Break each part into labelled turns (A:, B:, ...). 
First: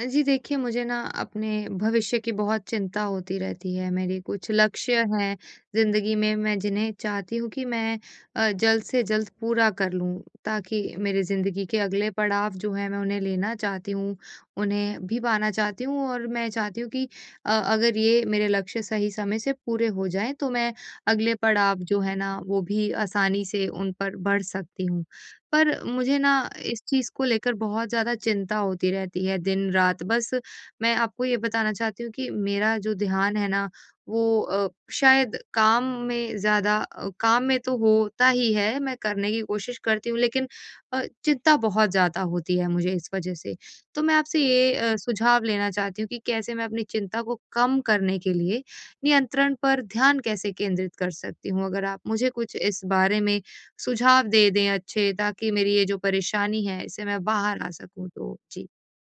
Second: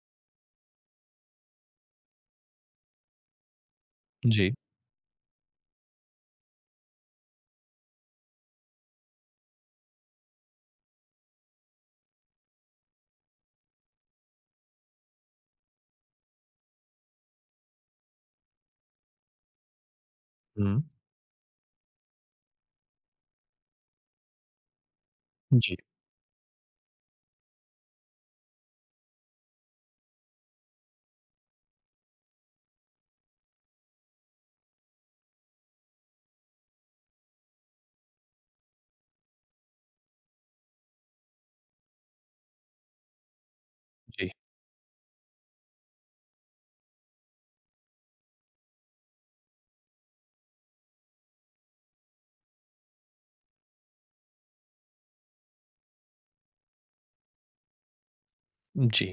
A: जी देखिए, मुझे ना अपने भविष्य की बहुत चिंता होती रहती है। मेरे कुछ
B: जी।
A: लक्ष्य हैं ज़िंदगी में, मैं जिन्हें चाहती हूँ कि मैं जल्द से जल्द पूरा कर लूँ, ताकि मेरी ज़िंदगी के अगले पड़ाव जो हैं, मैं उन्हें लेना चाहती हूँ, उन्हें भी पाना चाहती हूँ और मैं चाहती हूँ कि अगर ये मेरे लक्ष्य सही समय से पूरे हो जाएँ, तो मैं
B: हुँ।
A: अगले पड़ाव जो है ना, वो भी आसानी से उन पर बढ़ सकती हूँ।
B: जी,
A: पर मुझे ना इस चीज़ को लेकर बहुत ज़्यादा चिंता होती रहती है दिन-रात। बस मैं आपको ये बताना चाहती हूँ कि मेरा जो ध्यान है ना वो शायद काम में ज़्यादा काम में तो होता ही है, मैं करने की कोशिश करती हूँ लेकिन चिंता बहुत ज़्यादा होती है मुझे इस वज़ह से। तो मैं
B: जी,
A: आपसे ये सुझाव लेना चाहती हूँ कि कैसे मैं अपनी चिंता को कम करने के लिए नियंत्रण पर ध्यान कैसे केंद्रित कर सकती हूँ? अगर आप मुझे कुछ इस बारे में सुझाव दे दें अच्छे ताकि मेरी ये जो परेशानी है इससे मैं बाहर आ सकूँ तो? जी।
B: जी।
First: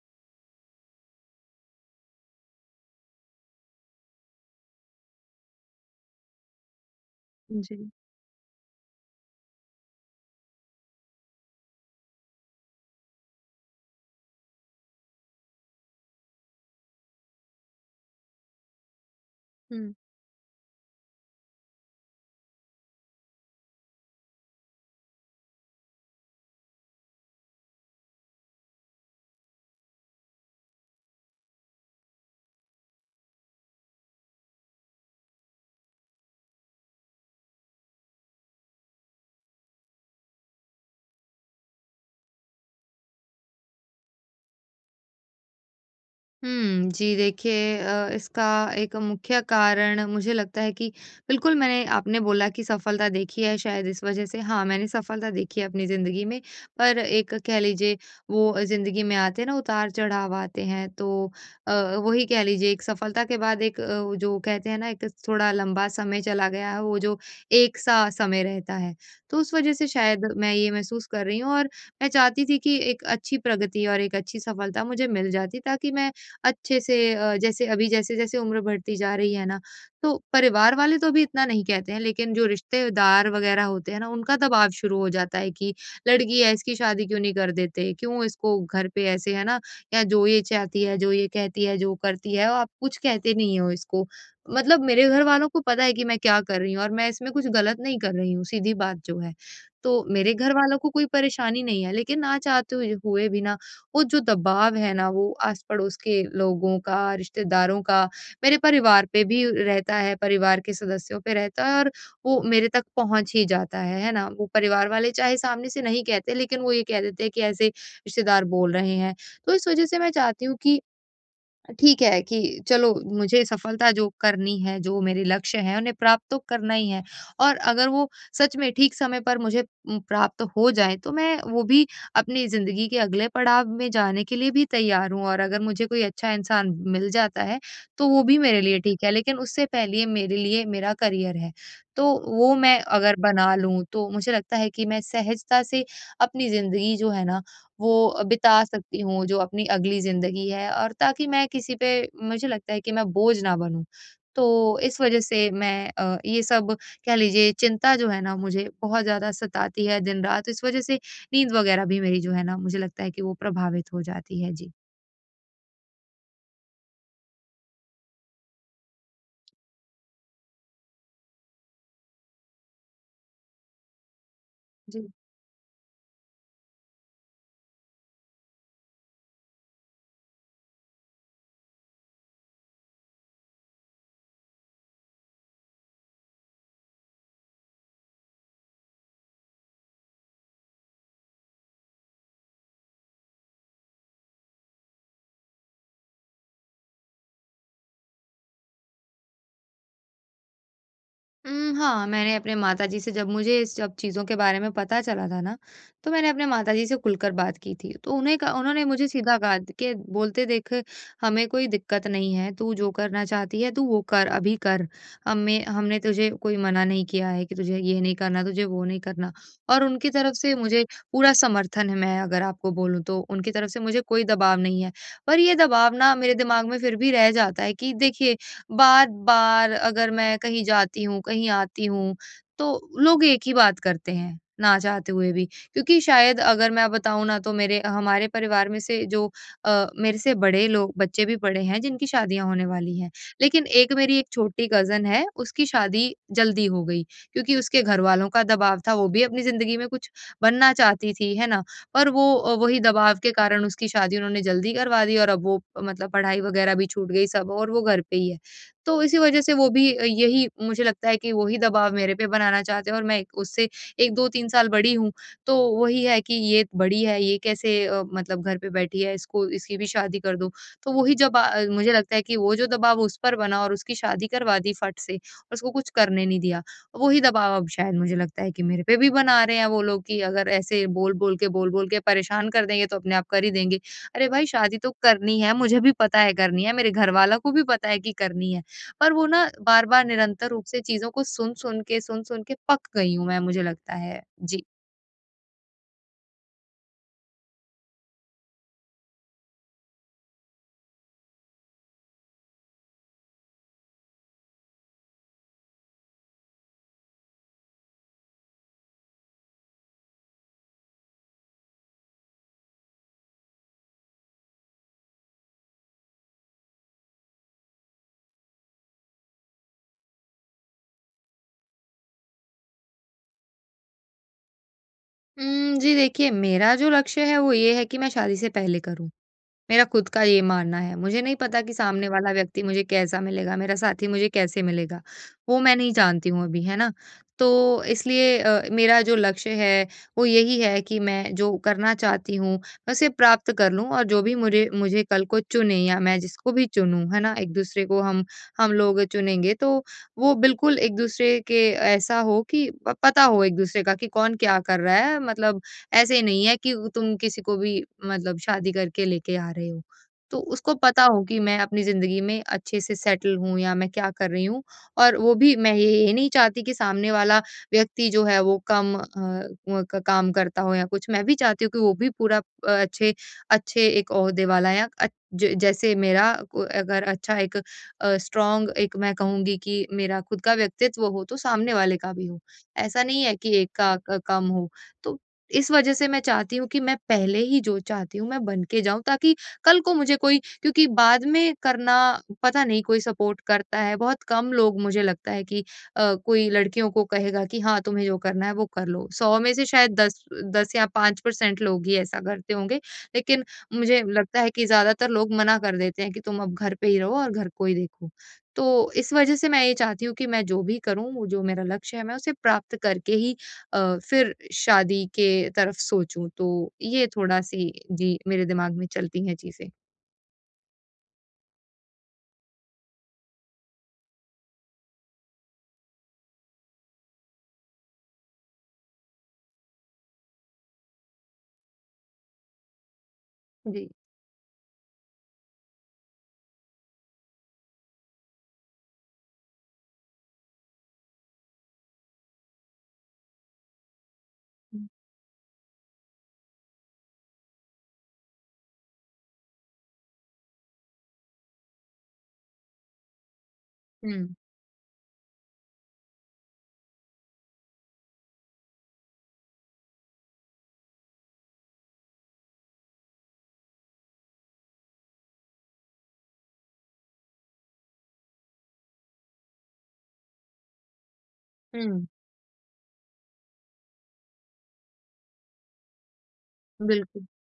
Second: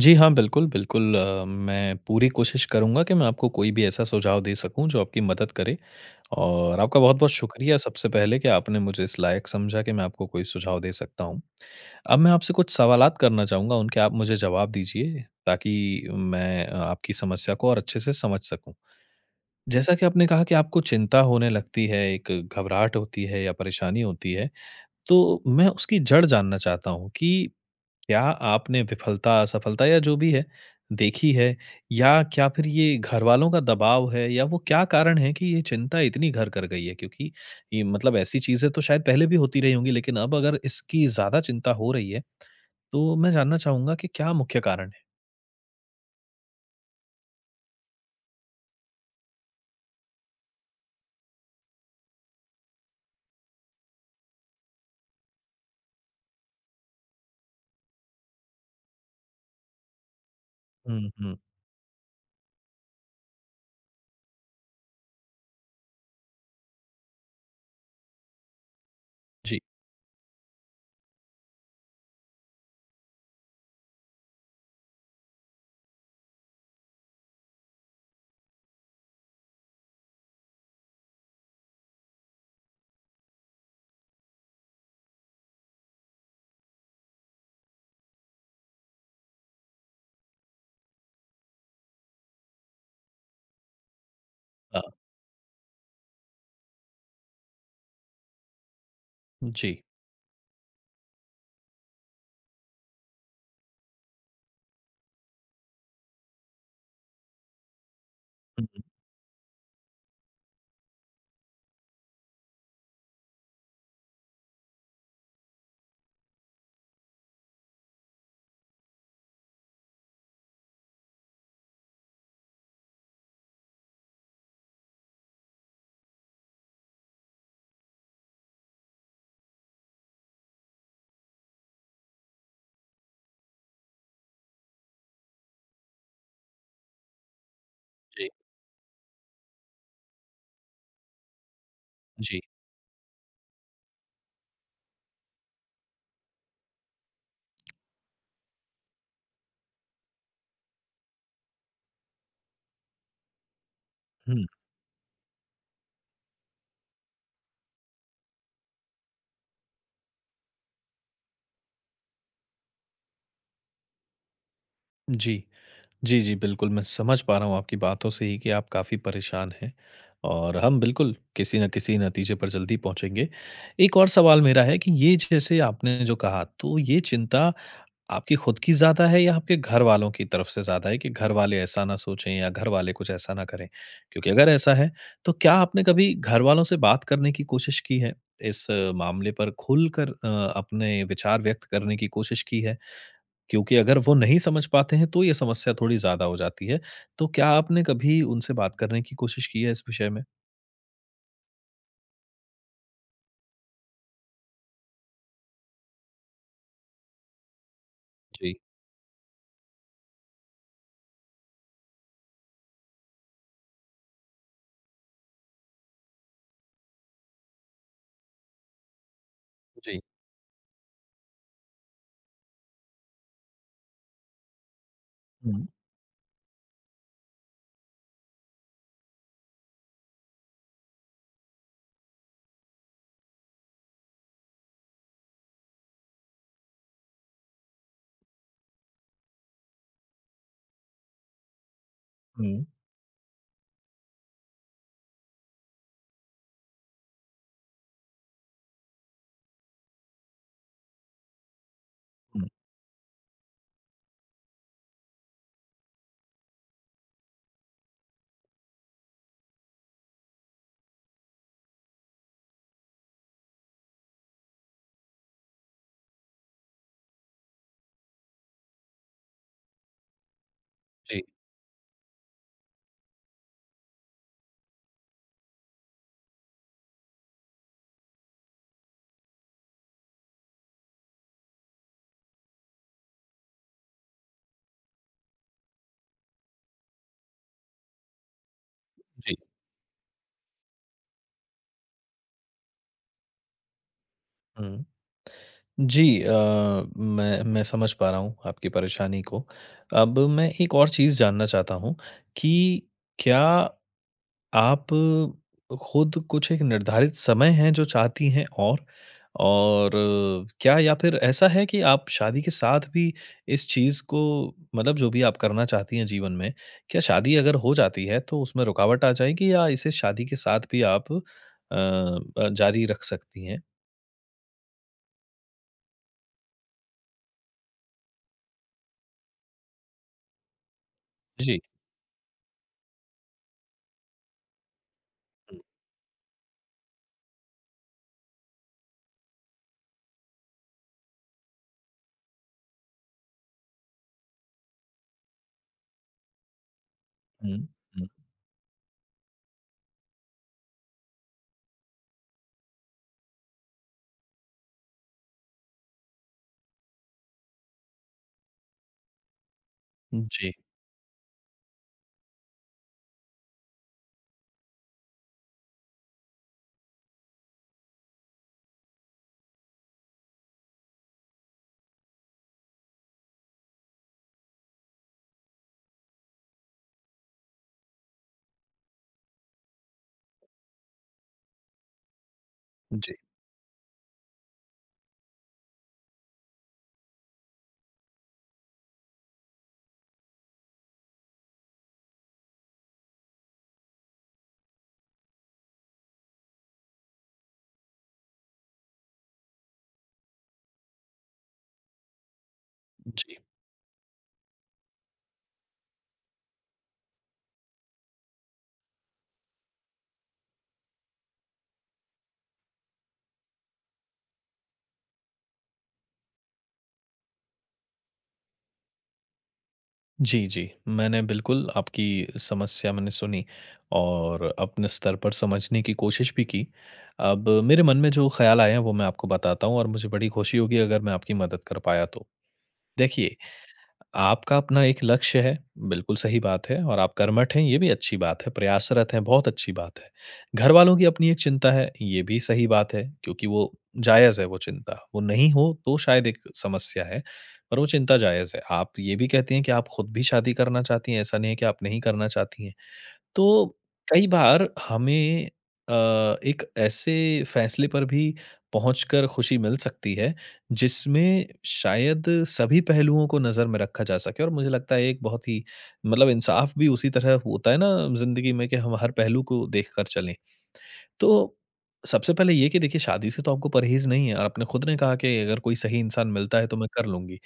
B: जी, हाँ, बिल्कुल, बिल्कुल मैं पूरी कोशिश करूँगा कि मैं आपको कोई भी ऐसा सुझाव दे सकूँ जो आपकी मदद करे और आपका बहुत-बहुत शुक्रिया
A: जी,
B: सबसे पहले कि आपने मुझे इस लायक समझा कि मैं आपको कोई सुझाव दे सकता हूँ। अब मैं आपसे कुछ सवालात करना चाहूँगा, उनके आप मुझे जवाब दीजिए ताकि मैं आपकी समस्या को और अच्छे से समझ सकूँ।
A: हुँ।
B: जैसा कि आपने कहा कि आपको चिंता होने लगती है, एक घबराहट होती है या परेशानी होती है, तो मैं उसकी जड़ जानना चाहता हूँ कि क्या आपने विफलता, असफलता या जो भी है, देखी है या क्या फिर ये घरवालों का दबाव है या वो क्या कारण है कि ये चिंता इतनी घर कर गई है? क्योंकि ये मतलब ऐसी चीज़ें तो शायद पहले भी होती रही होंगी, लेकिन अब अगर इसकी ज़्यादा चिंता हो रही है, तो मैं जानना चाहूँगा कि क्या मुख्य कारण है?
A: हुँ, जी देखिए इसका एक मुख्य कारण मुझे लगता है कि बिल्कुल मैंने आपने बोला कि सफलता देखी है शायद इस वजह से हाँ, मैंने सफलता देखी है अपनी ज़िंदगी में, पर एक कह लीजिए वो ज़िंदगी में आते हैं ना उतार-चढ़ाव आते हैं
B: हुँ,
A: तो
B: हुँ।
A: अ, वही कह लीजिए एक सफलता के बाद एक वो जो कहते हैं ना एक थोड़ा लंबा समय चला गया है, वो जो एक-सा समय रहता है। तो उस
B: जी,
A: वजह से शायद मैं ये महसूस कर रही हूँ और मैं चाहती थी कि एक अच्छी प्रगति और एक अच्छी सफलता मुझे मिल जाती ताकि मैं अच्छे से जैसे अभी जैसे-जैसे उम्र बढ़ती जा रही है ना, तो परिवार वाले तो अभी इतना नहीं कहते हैं, लेकिन जो रिश्तेदार वगैरह होते हैं ना, उनका दबाव शुरू हो जाता है कि लड़की है, इसकी शादी क्यों नहीं कर देते? क्यों इसको घर पे ऐसे है ना, या जो ये चाहती है, जो ये कहती है, जो करती है, आप कुछ कहते नहीं हो इसको। मतलब
B: हाँ,
A: मेरे घर वालों को पता है कि मैं क्या कर रही हूँ और मैं इसमें कुछ गलत नहीं कर रही हूँ, सीधी बात जो है।
B: जी।
A: तो मेरे घर वालों को कोई परेशानी नहीं है, लेकिन ना चाहते हुए हुए भी ना वो जो दबाव है ना वो आस-पड़ोस के लोगों का, रिश्तेदारों का, मेरे
B: हुँ, हुँ।
A: परिवार पे भी रहता है, परिवार के सदस्यों पे रहता है और वो मेरे तक पहुँच ही जाता है ना? वो परिवार वाले चाहे सामने से नहीं कहते लेकिन वो ये कह देते हैं कि ऐसे रिश्तेदार बोल रहे हैं। तो इस वज़ह से मैं चाहती हूँ कि ठीक है कि चलो मुझे सफलता जो करनी है, जो मेरे लक्ष्य हैं उन्हें प्राप्त तो करना ही है और अगर वो सच में ठीक समय पर मुझे प्राप्त हो जाएँ तो मैं वो भी अपनी ज़िंदगी के अगले पड़ाव में जाने के लिए भी तैयार हूँ और अगर मुझे कोई अच्छा इंसान मिल जाता है, तो वो
B: जी,
A: भी मेरे लिए ठीक है लेकिन उससे पहले मेरे लिए मेरा करियर है। तो
B: जी।
A: वो मैं अगर बना लूँ, तो मुझे लगता है कि मैं सहजता से अपनी ज़िंदगी जो है ना वो बिता सकती हूँ, जो अपनी अगली ज़िंदगी है और ताकि मैं किसी पे मुझे लगता है कि मैं बोझ ना बनूँ।
B: हुँ,
A: तो इस वज़ह से मैं ये सब कह लीजिए चिंता जो है ना मुझे बहुत ज़्यादा सताती है दिन-रात, इस वज़ह से नींद वग़ैरह भी मेरी जो है ना मुझे लगता है कि वो प्रभावित हो जाती है। जी।
B: जी। जी, जी, बिल्कुल, मैं समझ पा रहा हूँ आपकी बातों से ही कि आप काफ़ी परेशान हैं और हम बिल्कुल किसी न किसी नतीजे पर जल्दी पहुँचेंगे। एक और सवाल मेरा है कि
A: जी।
B: ये जैसे आपने जो कहा, तो ये चिंता आपकी खुद की ज़्यादा है या आपके घरवालों की तरफ से ज़्यादा है कि घरवाले ऐसा ना सोचें या घरवाले कुछ ऐसा ना करें? क्योंकि अगर ऐसा है, तो क्या आपने कभी घरवालों से बात करने की कोशिश की है? इस मामले पर खुलकर अपने विचार व्यक्त करने की कोशिश की है? क्योंकि अगर वो नहीं समझ पाते हैं तो ये समस्या थोड़ी ज़्यादा हो जाती है। तो क्या आपने कभी उनसे बात करने की कोशिश की है इस विषय में?
A: हाँ, मैंने अपने माताजी से जब मुझे इस सब चीज़ों के बारे में पता चला था ना, तो मैंने अपने माताजी से खुलकर बात की थी। तो उन्हें क
B: जी,
A: उन्होंने मुझे सीधा कहा कि बोलते देख हमें कोई दिक्कत नहीं है, तू जो करना चाहती है तू वो कर, अभी कर। हमें हमने तुझे कोई मना नहीं किया है कि तुझे ये नहीं करना, तुझे वो नहीं करना। और
B: जी।
A: उनकी तरफ से मुझे पूरा समर्थन है मैं अगर आपको बोलूँ तो, उनकी तरफ से मुझे कोई दबाव नहीं है। पर ये
B: हुँ,
A: दबाव ना मेरे दिमाग में फिर भी रह जाता है कि देखिए बार-बार अगर मैं कहीं जाती हूँ, कहीं आती हूँ, तो लोग एक ही बात करते हैं, ना चाहते हुए भी। क्योंकि शायद अगर मैं बताऊँ ना तो मेरे हमारे परिवार में से जो मेरे से बड़े लोग बच्चे भी पड़े हैं जिनकी शादियाँ होने
B: हुँ,
A: वाली हैं। लेकिन एक मेरी एक छोटी कज़िन है, उसकी शादी जल्दी हो गई, क्योंकि उसके घरवालों का दबाव था, वो भी अपनी ज़िंदगी में कुछ बनना चाहती थी, है ना? पर वो
B: हुँ।
A: वही दबाव के कारण उसकी शादी उन्होंने जल्दी करवा दी और अब वो मतलब पढ़ाई वगैरह भी छूट गई सब और वो घर पे ही है। तो इसी वजह से वो भी यही मुझे लगता है कि वही दबाव मेरे पे बनाना चाहते हैं और मैं एक उससे 1-2-3 साल बड़ी हूँ, तो वही है कि ये बड़ी है, ये कैसे मतलब घर पे बैठी है, इसको इसकी भी शादी कर दो। तो वही
B: जी,
A: मुझे लगता है कि वो जो दबाव उस पर बना और उसकी शादी करवा दी फट से और उसको कुछ करने नहीं दिया, वही दबाव अब शायद मुझे लगता है कि मेरे पे भी बना रहे हैं वो लोग कि अगर ऐसे बोल-बोल के परेशान कर देंगे तो अपने आप कर ही देंगे। अरे भाई शादी तो करनी है, मुझे भी पता है करनी है, मेरे घरवालों को भी पता है कि करनी है। पर वो
B: जी,
A: ना बार-बार निरंतर रूप से चीज़ों को सुन-सुन के पक गई हूँ मैं मुझे लगता है। जी।
B: हुँ। जी मैं समझ पा रहा हूँ आपकी परेशानी को। अब मैं एक और चीज़ जानना चाहता हूँ कि क्या आप खुद कुछ एक निर्धारित समय है जो चाहती हैं और क्या या फिर ऐसा है कि आप शादी के साथ भी इस चीज़ को मतलब जो भी आप करना चाहती हैं जीवन में, क्या शादी अगर हो जाती है तो उसमें रुकावट आ जाएगी या इसे शादी के साथ भी आप जारी रख सकती हैं?
A: जी देखिए मेरा जो लक्ष्य है वो ये है कि मैं शादी से पहले करूँ। मेरा खुद का ये मानना है। मुझे नहीं
B: जी।
A: पता कि सामने वाला व्यक्ति मुझे कैसा मिलेगा, मेरा साथी मुझे कैसे मिलेगा, वो मैं नहीं जानती हूँ अभी, है ना? तो इसलिए मेरा जो लक्ष्य है, वो यही है कि मैं जो करना चाहती हूँ, मैं उसे प्राप्त कर लूँ और जो भी मुझे मुझे कल को चुने या मैं जिसको भी चुनूँ, है ना?
B: हुँ,
A: एक-दूसरे को
B: हुँ,
A: हम लोग चुनेंगे, तो वो बिल्कुल एक-दूसरे के ऐसा हो कि प पता हो एक-दूसरे का कि कौन क्या कर रहा है, मतलब ऐसे नहीं है कि तुम किसी को भी मतलब शादी करके लेके आ रहे हो।
B: हुँ।
A: तो
B: जी,
A: उसको पता हो कि मैं अपनी ज़िंदगी में अच्छे से सेटल हूँ या मैं क्या कर रही हूँ और वो भी मैं ये नहीं चाहती कि सामने वाला व्यक्ति जो है वो कम अ, व क काम करता हो या कुछ। मैं भी चाहती हूँ कि वो भी पूरा अच्छे अच्छे एक ओहदे वाला या अ, ज जैसे मेरा को अगर अच्छा एक स्ट्रॉन्ग एक मैं कहूँगी कि मेरा खुद का व्यक्तित्व हो, तो सामने वाले का भी हो। ऐसा
B: जी,
A: नहीं है कि एक का क कम हो। तो इस वजह से मैं चाहती हूँ कि मैं पहले ही जो चाहती हूँ मैं बन के जाऊँ ताकि कल को मुझे कोई क्योंकि बाद में करना पता नहीं कोई सपोर्ट करता है। बहुत कम लोग मुझे लगता है कि कोई लड़कियों को कहेगा कि हाँ, तुम्हें जो करना है वो कर लो। 100 में से शायद 10 10 या 5% लोग ही ऐसा करते होंगे।
B: जी।
A: लेकिन मुझे लगता है कि ज़्यादातर लोग मना कर देते हैं कि तुम अब घर पे ही रहो और घर को ही देखो। तो इस वजह से मैं ये चाहती हूँ कि मैं जो भी करूँ, वो जो मेरा लक्ष्य है मैं उसे प्राप्त करके ही फिर शादी के तरफ सोचूँ, तो ये थोड़ा-सी जी, मेरे दिमाग में चलती हैं चीज़ें।
B: जी, जी। मैंने बिल्कुल आपकी समस्या मैंने सुनी और अपने स्तर पर समझने की कोशिश भी की। अब मेरे मन में जो ख़्याल आए हैं वो मैं आपको बताता हूँ और मुझे बड़ी खुशी होगी अगर मैं आपकी मदद कर पाया तो। देखिए
A: जी।
B: आपका अपना एक लक्ष्य है, बिल्कुल सही बात है और आप कर्मठ हैं, ये भी अच्छी बात है, प्रयासरत हैं, बहुत अच्छी बात है। घरवालों की अपनी एक चिंता है, ये भी सही बात है क्योंकि वो जायज़ है वो
A: हुँ,
B: चिंता, वो नहीं हो तो शायद एक समस्या है, पर वो चिंता जायज़ है। आप ये भी कहती हैं कि आप खुद भी शादी करना चाहती हैं, ऐसा नहीं है कि आप नहीं करना चाहती हैं। तो कई
A: हुँ,
B: बार हमें अ, एक ऐसे फैसले पर भी पहुंचकर खुशी मिल सकती है, जिसमें शायद सभी पहलुओं को नज़र में रखा जा सके और मुझे लगता है एक बहुत ही मतलब इंसाफ भी उसी तरह होता है ना ज़िंदगी में कि हम हर पहलू को देखकर चलें। तो
A: हुँ,
B: सबसे पहले ये कि देखिए शादी से तो आपको परहेज़ नहीं है और आपने खुद ने कहा कि अगर कोई सही इंसान मिलता है तो मैं कर
A: बिल्कुल,
B: लूँगी।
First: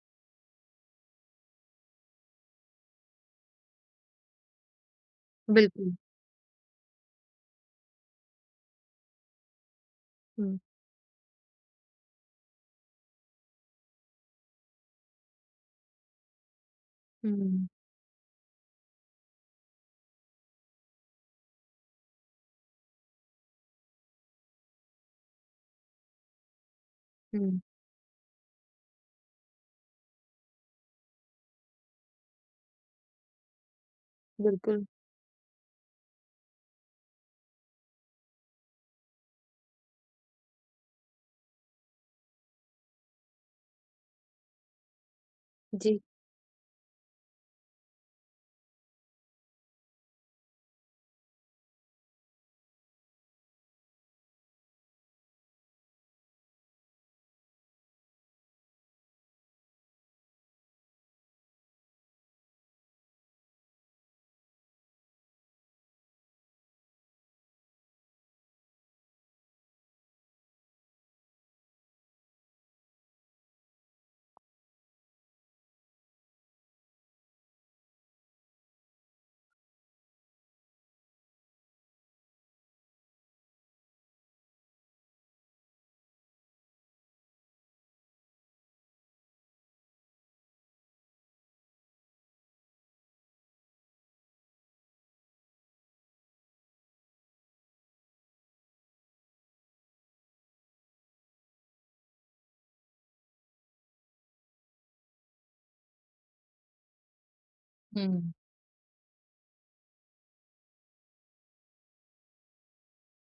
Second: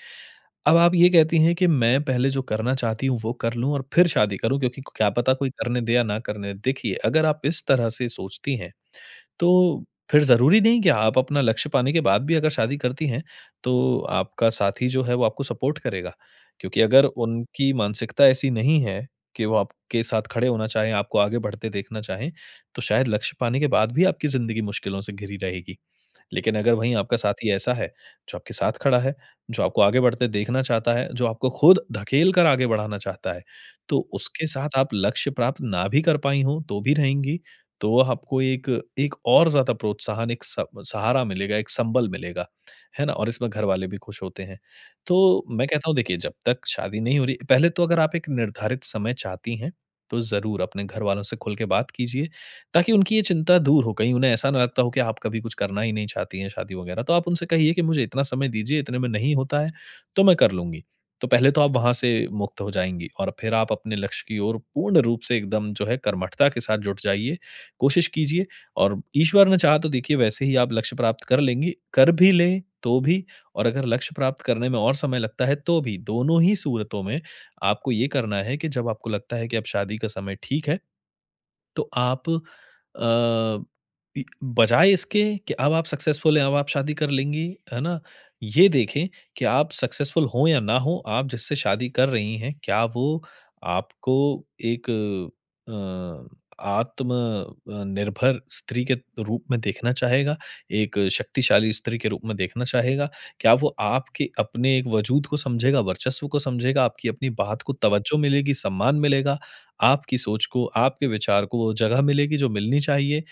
B: अब आप ये कहती हैं कि मैं पहले जो करना चाहती हूँ वो कर लूँ और फिर शादी करूँ क्योंकि क्या पता कोई करने दे
A: बिल्कुल।
B: या ना करने दे। देखिए, अगर आप इस तरह से सोचती हैं, तो फिर
A: हुँ,
B: ज़रूरी नहीं कि आप अपना लक्ष्य पाने के बाद भी अगर शादी करती हैं, तो आपका साथी जो है वो आपको सपोर्ट करेगा। क्योंकि अगर
A: हुँ,
B: उनकी मानसिकता ऐसी नहीं है कि वो आपके साथ खड़े होना चाहें, आपको आगे बढ़ते देखना चाहें, तो शायद लक्ष्य पाने के बाद भी आपकी ज़िंदगी मुश्किलों से घिरी रहेगी। लेकिन अगर वहीं आपका साथी
A: हुँ,
B: ऐसा है, जो आपके साथ खड़ा है, जो आपको आगे बढ़ते देखना चाहता है, जो आपको खुद धकेल कर आगे बढ़ाना चाहता है, तो उसके साथ
A: बिल्कुल।
B: आप लक्ष्य प्राप्त ना भी कर पाई हों, तो भी रहेंगी, तो वह आपको एक एक और ज़्यादा प्रोत्साहन, एक स सहारा मिलेगा, एक संबल मिलेगा, है ना? और इसमें घरवाले भी खुश होते हैं। तो मैं कहता हूँ
A: जी।
B: देखिए, जब तक शादी नहीं हो रही पहले तो अगर आप एक निर्धारित समय चाहती हैं, तो ज़रूर अपने घरवालों से खुल के बात कीजिए। ताकि उनकी ये चिंता दूर हो, कहीं उन्हें ऐसा ना लगता हो कि आप कभी कुछ करना ही नहीं चाहती हैं शादी वगैरह। तो आप उनसे कहिए कि मुझे इतना समय दीजिए, इतने में नहीं होता है, तो मैं कर लूँगी। तो पहले तो आप वहाँ से मुक्त हो जाएँगी और फिर आप अपने लक्ष्य की ओर पूर्ण रूप से एकदम जो है कर्मठता के साथ जुट जाइए, कोशिश कीजिए और ईश्वर ने चाहा तो देखिए वैसे ही आप लक्ष्य प्राप्त कर लेंगी, कर भी लें तो भी और अगर लक्ष्य प्राप्त करने में और समय लगता है तो भी, दोनों ही सूरतों में आपको ये करना है कि जब आपको लगता है कि अब शादी का समय ठीक है तो आप अ, इ बजाए इसके कि अब आप सक्सेसफुल हैं, अब आप शादी कर लेंगी, है ना? ये देखें कि आप सक्सेसफुल हो या ना हो, आप जिससे शादी कर रही हैं, क्या वो आपको एक अ, आत्म निर्भर स्त्री के रूप में देखना चाहेगा, एक शक्तिशाली स्त्री के रूप में देखना चाहेगा? क्या वो आपके अपने एक वजूद को समझेगा, वर्चस्व को समझेगा, आपकी अपनी बात को तवज्जो
A: हुँ।
B: मिलेगी, सम्मान मिलेगा? आपकी सोच को, आपके विचार को वो जगह मिलेगी जो मिलनी चाहिए।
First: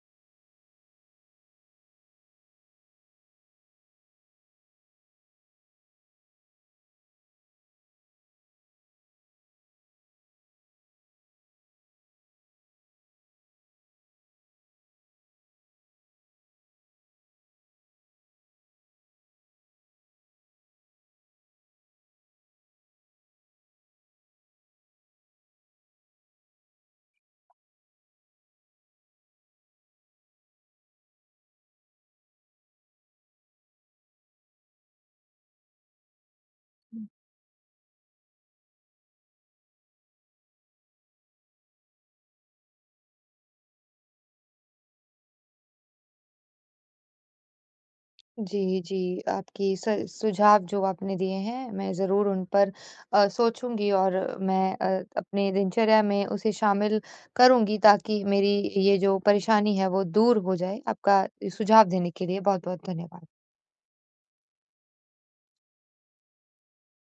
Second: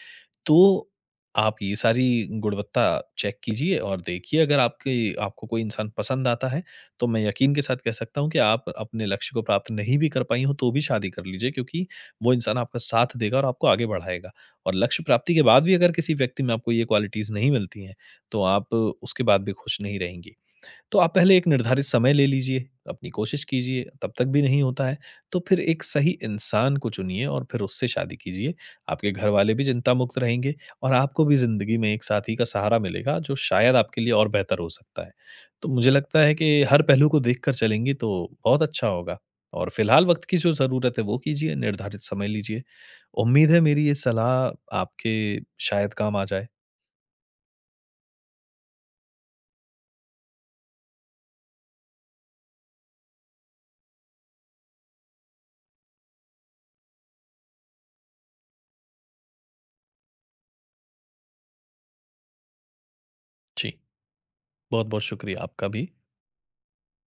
B: तो आप ये सारी गुणवत्ता चेक कीजिए और देखिए अगर आपकी आपको कोई इंसान पसंद आता है, तो मैं यकीन के साथ कह सकता हूँ कि आप अपने लक्ष्य को प्राप्त नहीं भी कर पाई हो तो भी शादी कर लीजिए क्योंकि वो इंसान आपका साथ देगा और आपको आगे बढ़ाएगा। और लक्ष्य प्राप्ति के बाद भी अगर किसी व्यक्ति में आपको ये क्वालिटीज़ नहीं मिलती हैं, तो आप उसके बाद भी खुश नहीं रहेंगी। तो आप पहले एक निर्धारित समय ले लीजिए, अपनी कोशिश कीजिए, तब तक भी नहीं होता है, तो फिर एक सही इंसान को चुनिए और फिर उससे शादी कीजिए। आपके घरवाले भी चिंता मुक्त रहेंगे और आपको भी ज़िंदगी में एक साथी का सहारा मिलेगा, जो शायद आपके लिए और बेहतर हो सकता है। तो मुझे लगता है कि हर पहलू को देखकर चलेंगी तो बहुत अच्छा होगा और फिलहाल वक़्त की जो ज़रूरत है, वो कीजिए, निर्धारित समय लीजिए। उम्मीद है मेरी ये सलाह आपके शायद काम आ जाए।
A: जी, जी, आपकी स सुझाव जो आपने दिए हैं, मैं ज़रूर उन पर सोचूँगी और मैं अपने दिनचर्या में उसे शामिल करूँगी ताकि मेरी ये जो परेशानी है, वो दूर हो जाए। आपका सुझाव देने के लिए बहुत-बहुत धन्यवाद।
B: जी, बहुत-बहुत शुक्रिया आपका भी।